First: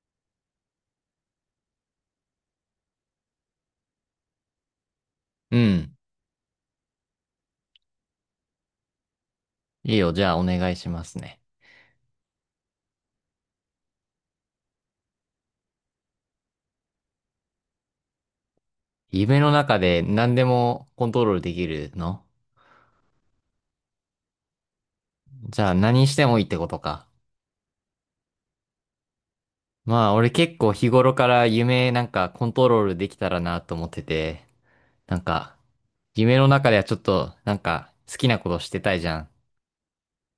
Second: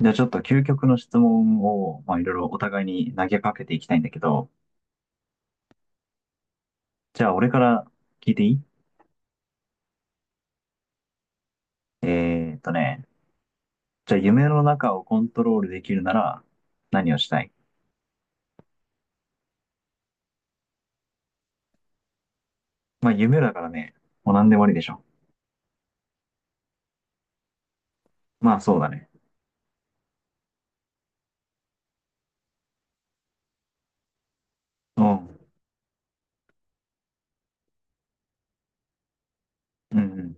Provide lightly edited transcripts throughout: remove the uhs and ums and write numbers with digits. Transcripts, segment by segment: じゃあちょっと究極の質問を、まあ、いろいろお互いに投げかけていきたいんだけど、うん。じゃあ俺から聞いていい？いいよ。じゃあ、お願いしますね。えーっとね、じゃあ夢の中をコントロールできるなら何をしたい？夢の中で何でもコントロールできるの？まあ夢だからね、もう何でもありでしょ。じゃあ、何してもいいってことか。まあそうだね。まあ、俺結構日頃から夢なんかコントロールできたらなと思ってて、うなんん。か、夢の中ではちょっと、なんか、好きなことしてたいじゃん。うん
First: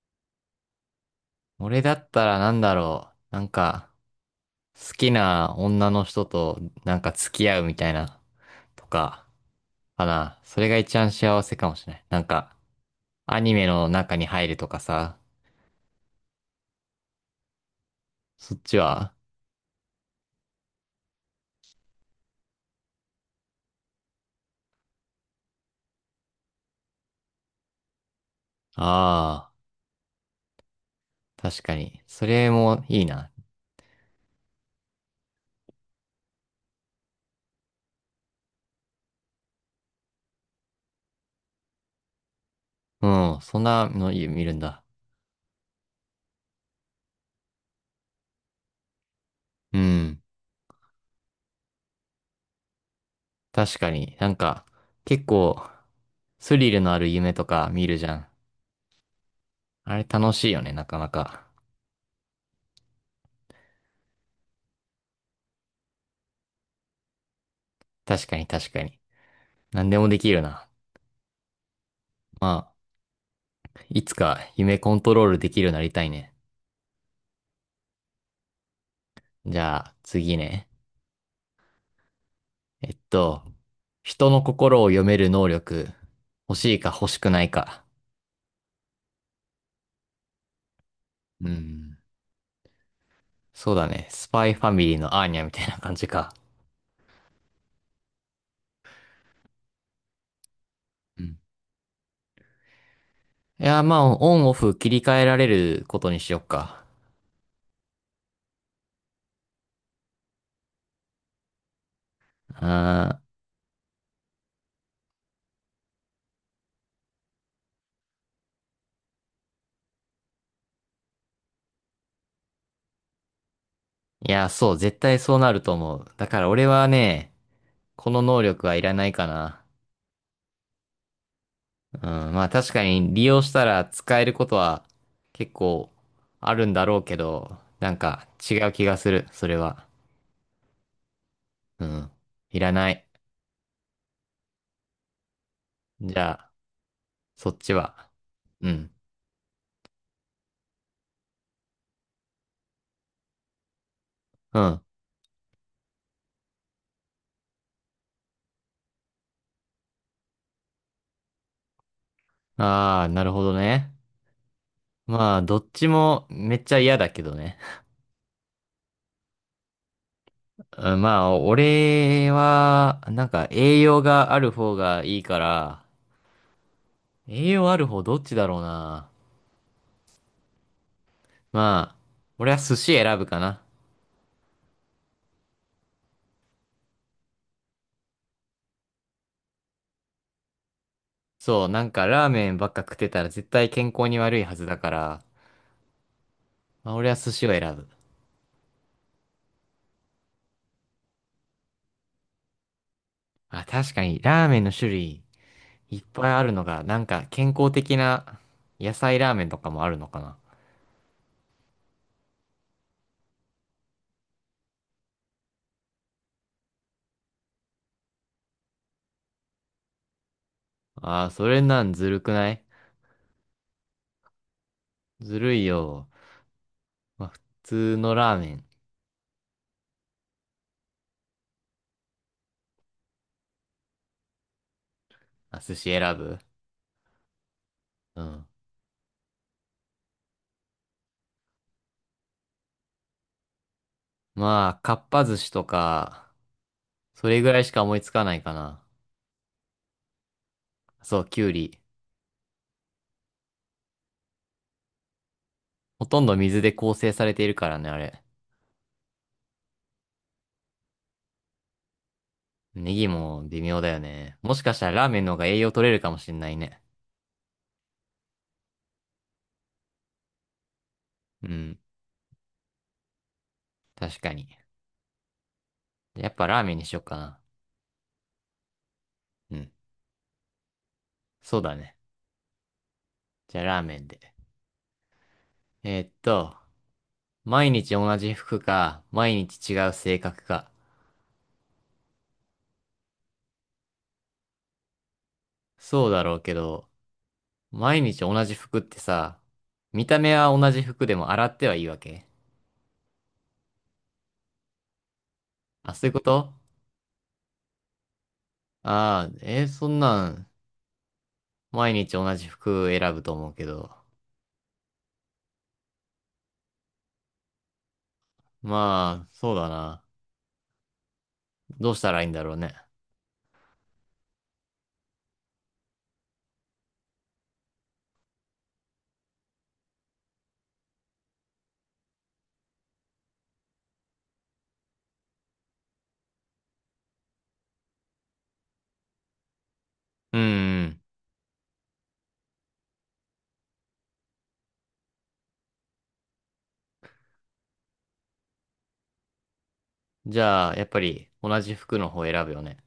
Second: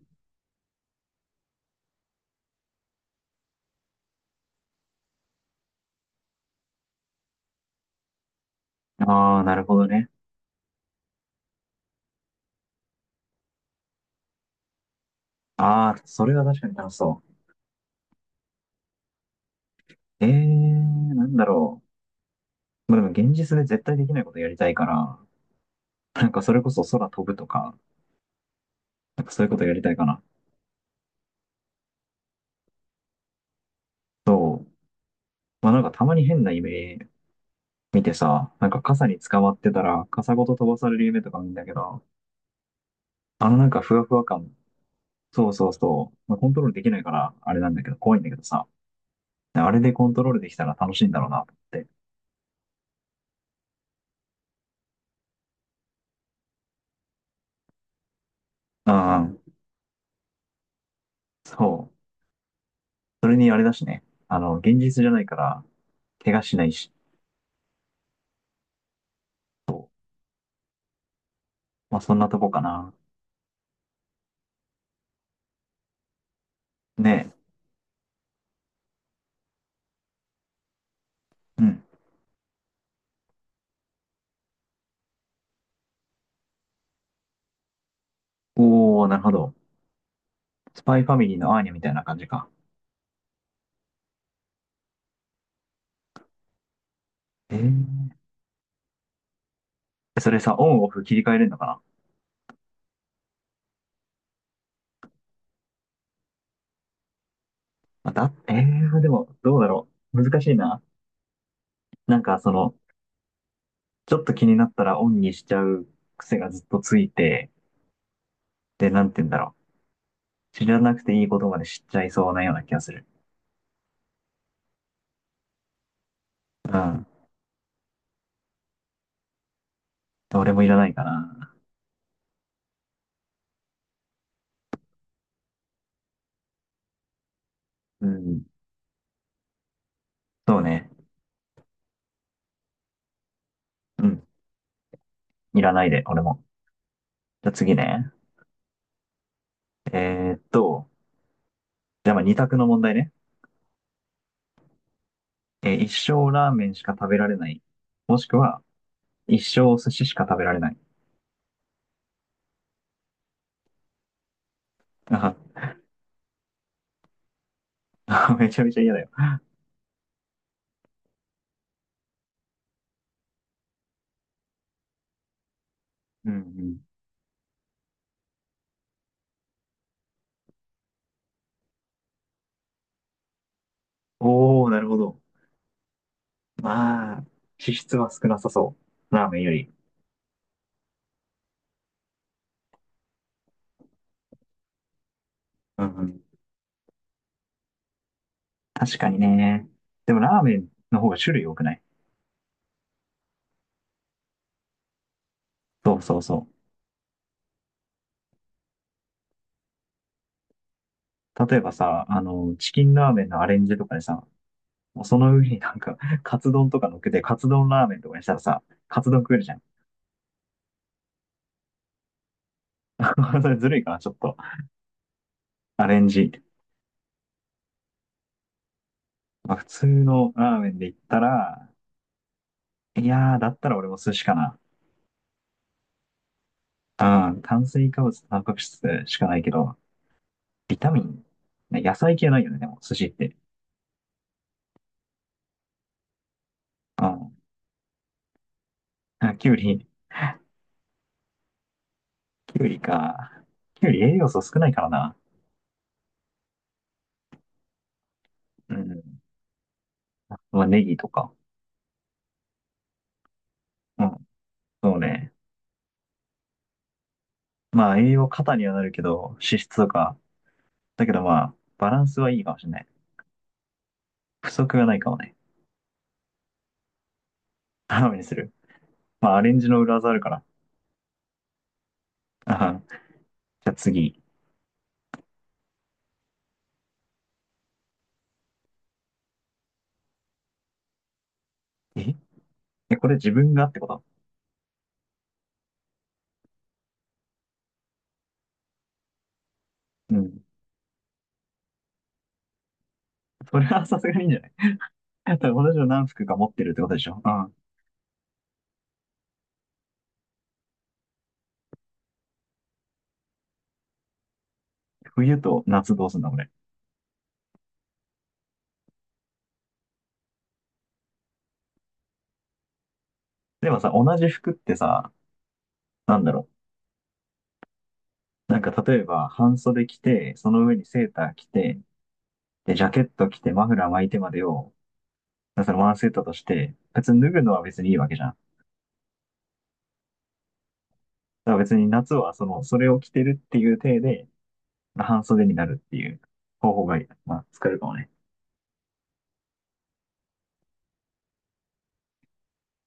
俺だったらなんだろう。なんか、好きな女の人となんか付き合うみたいな、とうん。か、ああ、なるほどかね。な。それが一番幸せかもしれない。なんか、アニメの中に入るとかさ。ああ、それは確かに楽しそそっちは？う。なんだろう。まあでも現実で絶対できないことやりたいから、それこそ空飛ぶとか、そういうあことやりたいかな。あ、確かに。それもいいな。そう。たまに変な夢見てさ、傘に捕まってたら、傘ごと飛ばされる夢とか見るんだけど、うん、そんなふわのふわ見感、るんだ。そうそうそう、まあ、コントロールできないから、あれなんだけど、怖いんだけどさ、あうれでコントん、ロールできたら楽しいんだろうなと思って。確かに。なんか、結構、スリルのある夢とか見るじゃん。うんうん、あれ楽しいよね、なかなか。そう。それにあれだしね、現実じゃないから、怪我しないし、確かに確かに。何でもできるな。まあそんなとまこかな。あ、いつか夢コントロールできるようになりたいね。ね、じゃあ、次ね。え、うん。えっと、人の心を読める能力、欲しいか欲しくないか。おー、なるほど。スパイファミリーうのアーニャみたいん。な感じか。そうだね。スパイファミリーのアーニャみたいな感じか。えー、それさ、オンオフ切りう替えれん。るのかな？いや、まあ、オンオフ切り替えられることにしよっか。まあだ、でも、どうだろう。難しいな。なんか、その、あちょっと気になったらオンにしちゃう癖がずっとついて、で、なんて言うんだろう。知らなくていいことまで知っちゃいそうなような気がする。ー、いや、そう、絶対そうなると思う。だから俺うはん。ね、この能力はいらないかな。俺もいらないかな。うん、まあ確かに利用したら使えることは結構あるんだろうけど、なんうかん。違う気がする、それは。そうね。うん、いらない。うん。いらないで、じ俺ゃも。あ、じゃそあっち次は？ね。うん、えーっと、じゃあまあ二択の問題ね。うん。えー一生ラーメンしか食べられない。もしくは、一生お寿司しか食べられない。ああ、なるほどね。あまあ、どっちもめっちゃ嫌だけどね。は、 めちゃめちゃ嫌だよ。うん。まあ、俺は、なんか栄養がある方がいいから、うんうん。栄養ある方どっちだろうな。まあ、俺は寿司選ぶかな。おー、なるほど。まあ、脂質は少なさそう。ラーメンより。そう、なんかラーメンばっか食ってたら絶対健康に悪いはずだから、うんうん。まあ、俺は寿司を選ぶ。確かにね。でもラーメンの方が種類多くない？あ、確かにラーメンの種類そいうっそうぱいあそるのが、なんか健康的な野菜ラーメンとかもあるのかな。う。例えばさ、あの、チキンラーメンのアレンジとかでさ、もうその上に、カツ丼とか乗っけて、カツ丼ラーメンとかにしたらさ、カツ丼食えるじゃん。あー、それなんずるくない？ それずるいかな、ちょっと。ずるいアレよ。ンジ。まあ、普通のラーメン。まあ、普通のラーメンで言ったら、いやー、だったら俺も寿司かな。あ、寿司選ぶ？うん、炭水化物うとタンん。パク質しかないけど、ビタミン、ね、野菜系ないよね、でも、寿司って。まあ、かっぱ寿司とか、うそん。れぐらいしか思いつかないかな。あ、きゅうり、そう、きゅうり。きゅうりか。きゅうり栄養素少ないからな。ほとんど水で構成されているからね、あれ。うん。まあ、ネギとか。ネギも微妙だようん。ね。もしかしたらそうラーメンのね。方が栄養取れるかもしんないね。まあ、栄養過多にはなるけど、脂質とか。だけどまうあ、ん。バランスはいいかもしれない。確か不に。足がないかもね。やっぱラーメンにしよっかな。頼みにする。まあ、アレうンジん。の裏技あるから。そうだね。あはんじじゃあゃあラーメンで。次。えーっと、毎日同じ服か、毎日違う性格か。え、えこれ自分がってこと？そうだろうけど、毎日同じ服ってさ、見うた目ん。は同じ服でも洗ってはいいわけ？それはさすがにいいんじゃない？ だって同じのあ、何そういうこ服か持っと？てるってことでしょ？うん。ああー、そんなん、毎日同じ服選ぶと思うけど。冬と夏どうすんだ、これ。まあ、そうだな。どうしたらいいんだろうね。でもさ、同じ服ってさ、なんだろう。例えば、半袖着て、その上にセーター着て、で、ジャケット着て、マフラー巻いてまでを、だからそのワンセットとして、別に脱ぐのは別にいいわけじゃん。だうん。から別に夏はその、それを着てるっていう体で、半袖になるっていう方法が、まあ、使えるかもね。じゃあ、やっぱり同じ服の方選ぶよね。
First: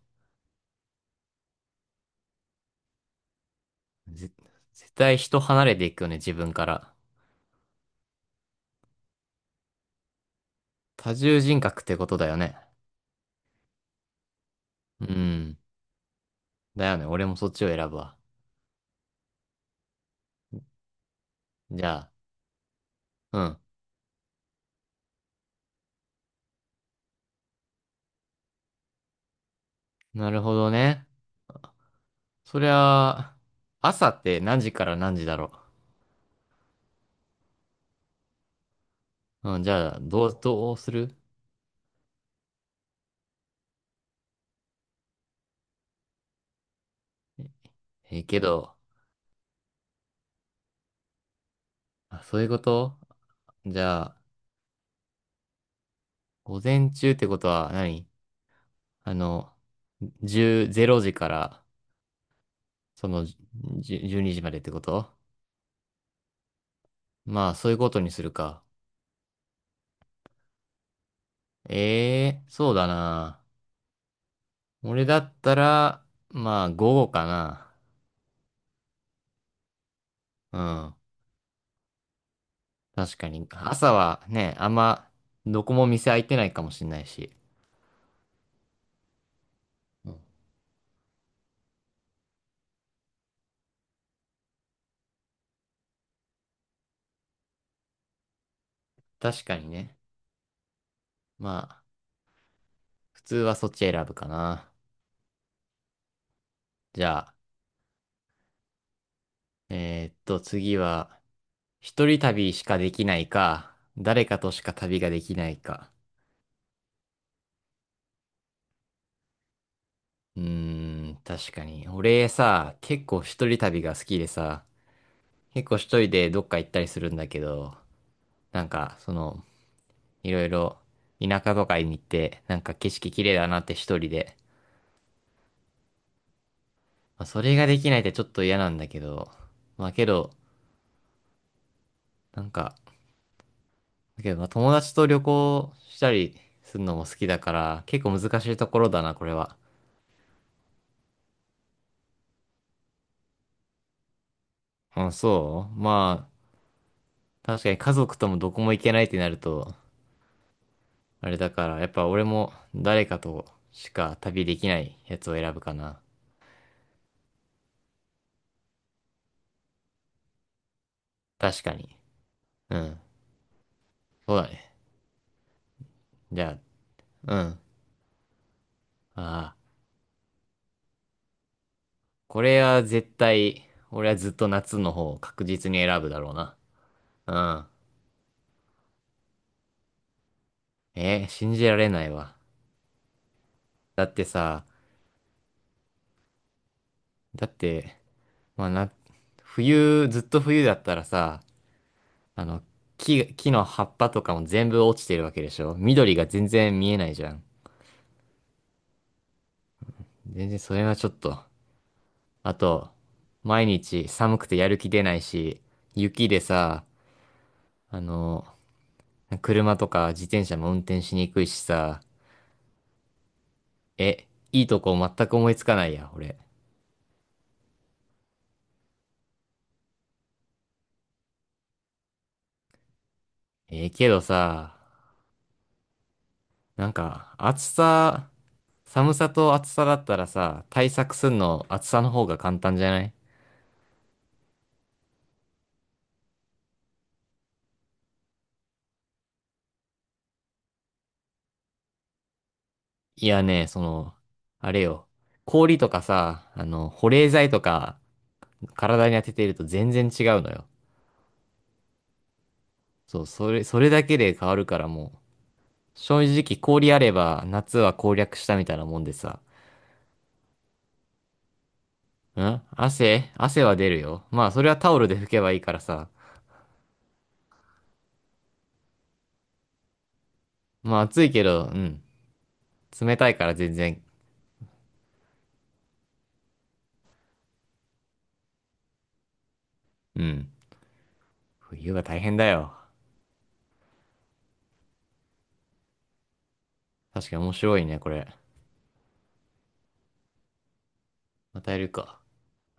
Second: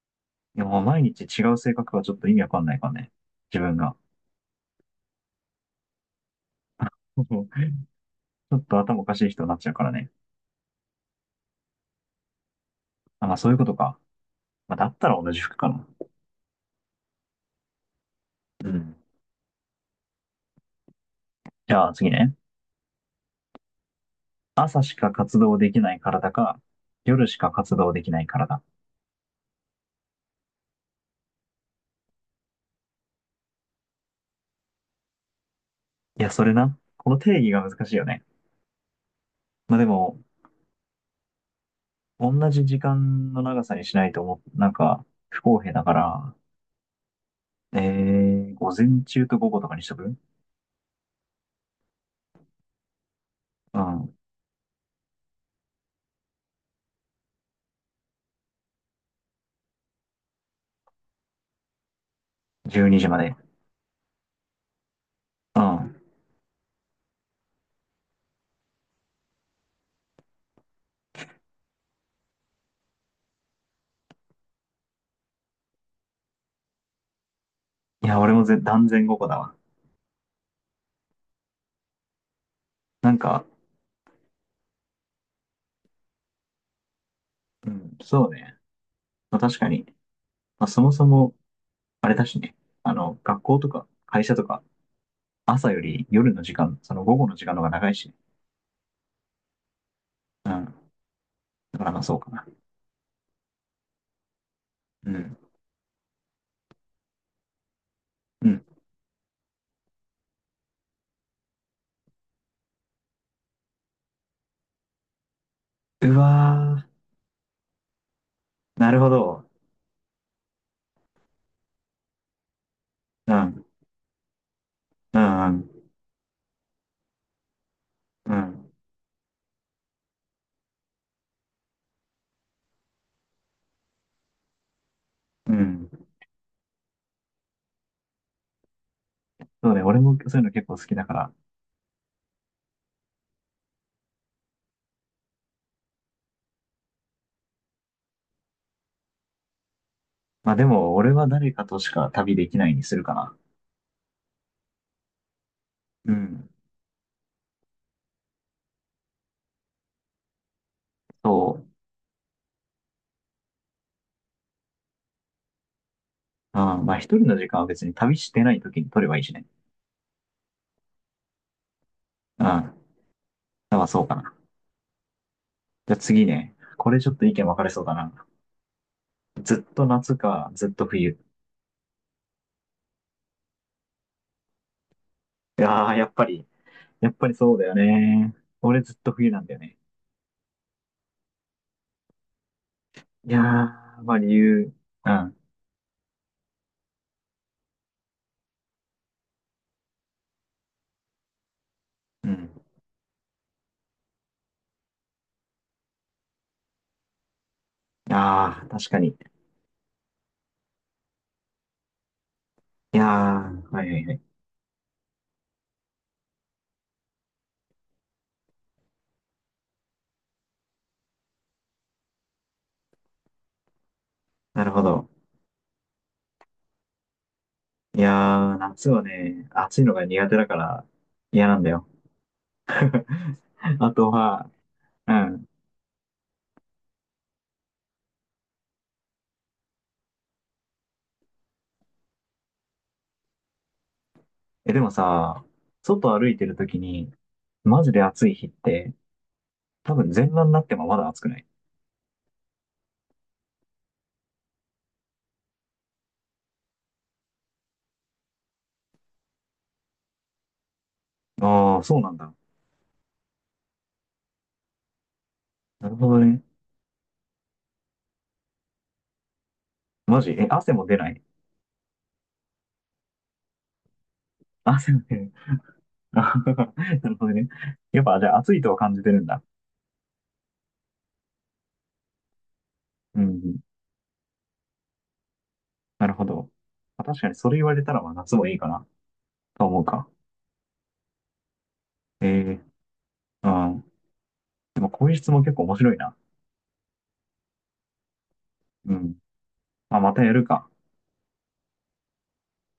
でも毎日違う性格はちょっと意味わかんないからね。自分が。ぜ絶対人離れていくよね、自分から。ちょっと頭おかしい人になっちゃうからね。多重人格ってことだよね。あ、まあそういうことか。まあ、だっうたら同じ服ん。かな。だよね、俺もそっちを選ぶわ。うん。じじゃあゃ次あ、ね。うん。朝しか活動できない体か、夜しか活動できない体。なるほどね。そりゃ、朝って何時から何時だろいや、それな。この定義が難しいよね。う？うん、じまあでゃあ、も、どうする？同じ時間の長さにしないと思う、不公平だから、えけー、ど、午前中と午後とかにしとく？あ、そういうこと？じうゃん。あ、午前中ってことは何？あの、10、0時から、12そ時まの、で。10 12時までってこと？うん。まあ、そういうことにするか。ええそうだな。俺だったら、まあ、午後かな。いや、俺もぜ断然午後だわ。うん。なん確かか、に。朝はね、あんま、どこも店開いてないかもしれないし。うん、そうね。まあ、確かに。うん。まあ、そもそも、あれだしね。あの、学校とか会社とか、朝より夜の時間、その午後の時間の方が長いしね。確かにね。うん。まだあ、からまあそうかな。普通はそっち選ぶかな。うん。じゃあ、うん。次は、一人旅しかできないか、誰かとしか旅ができないか。うわー。なるほど。うーん、確かに。俺さ、結構う一人ん。旅が好きでさ、うん、う結構ん。一人でどっか行ったりするんだけど、うなんん。か、その、いろいろ田舎とかに行って、なんか景色綺麗だなって一人で。うん。まあ、それができないってちょっと嫌なんだけど、そうね。まあ俺けもど、そういうの結構好きだから、なんか、だけどまあ友達と旅行したりするのも好きだから、結構難しいところだな、これは。まあでも、俺は誰かとしか旅できないにするかな。あ、そううまあ、ん。確かに家族ともどこも行けないってなると、あれだそう。から、やっぱ俺も誰かとしか旅できないやつを選ぶかな。うん。まあ一人の時間は別に旅してない時に取ればいいしね。確かに。うん。うまん。あそうかな。そうだね。じゃあ次じね。ゃこれちょっと意あ、う見分ん。かれそうだな。ああ。ずっと夏か、ずっと冬。これは絶対、俺はずっと夏の方を確い実にやー、選やぶっだぱろうり、な。やっぱうりそうだん。よね。俺ずっと冬なんだよね。信じられないわ。いやー、だまっあて理さ、由。うん。だって、まあな、ずっと冬だったらさ、うあの、ん。木の葉っぱとかも全部落ちてるわけでしょ？緑が全然見えないじゃん。ああ、確かに。い全然それはちょっと。あと、や毎ー、はいはい日はい。寒くてやる気出ないし、雪でさ、あの、車とか自転車も運転しにくいしさ、え、いないるとほこど。全く思いつかないや、俺。いやー、夏はね、暑いのが苦手だから嫌なんだよ。ええあけとどは、さ、うん。なんか、寒さと暑さだったらさ、対策すんの暑さの方が簡単じゃない？え、でもさ、外歩いてるときに、マジで暑い日って、多分全裸になってもまだ暑くない？いやね、その、あれよ。氷とかさ、あの、保冷剤とか体に当てていると全然違うのよ。ああー、そうなんだ。そう、それだけで変わるからもう、なるほど正ね。直氷あれば夏は攻略したみたいなもんでさ、マジ、え、汗も出ない？ん、汗は出るよ。まあそれは汗タオもル出でな拭い。けばいいからさ。なるほどね。やっぱ、じゃあ暑いとは感じてるんだ。まあ暑いけど、うん。冷うたいからん。全然。なるほど。まあ確かにそれ言われたら、まあ夏もいいかな、と思うか。うん。冬が大え変だえよ。うん。でもこういう質問結構面白いな。確かに面白いね、これ。うん。まあ、またやるか。またやるか。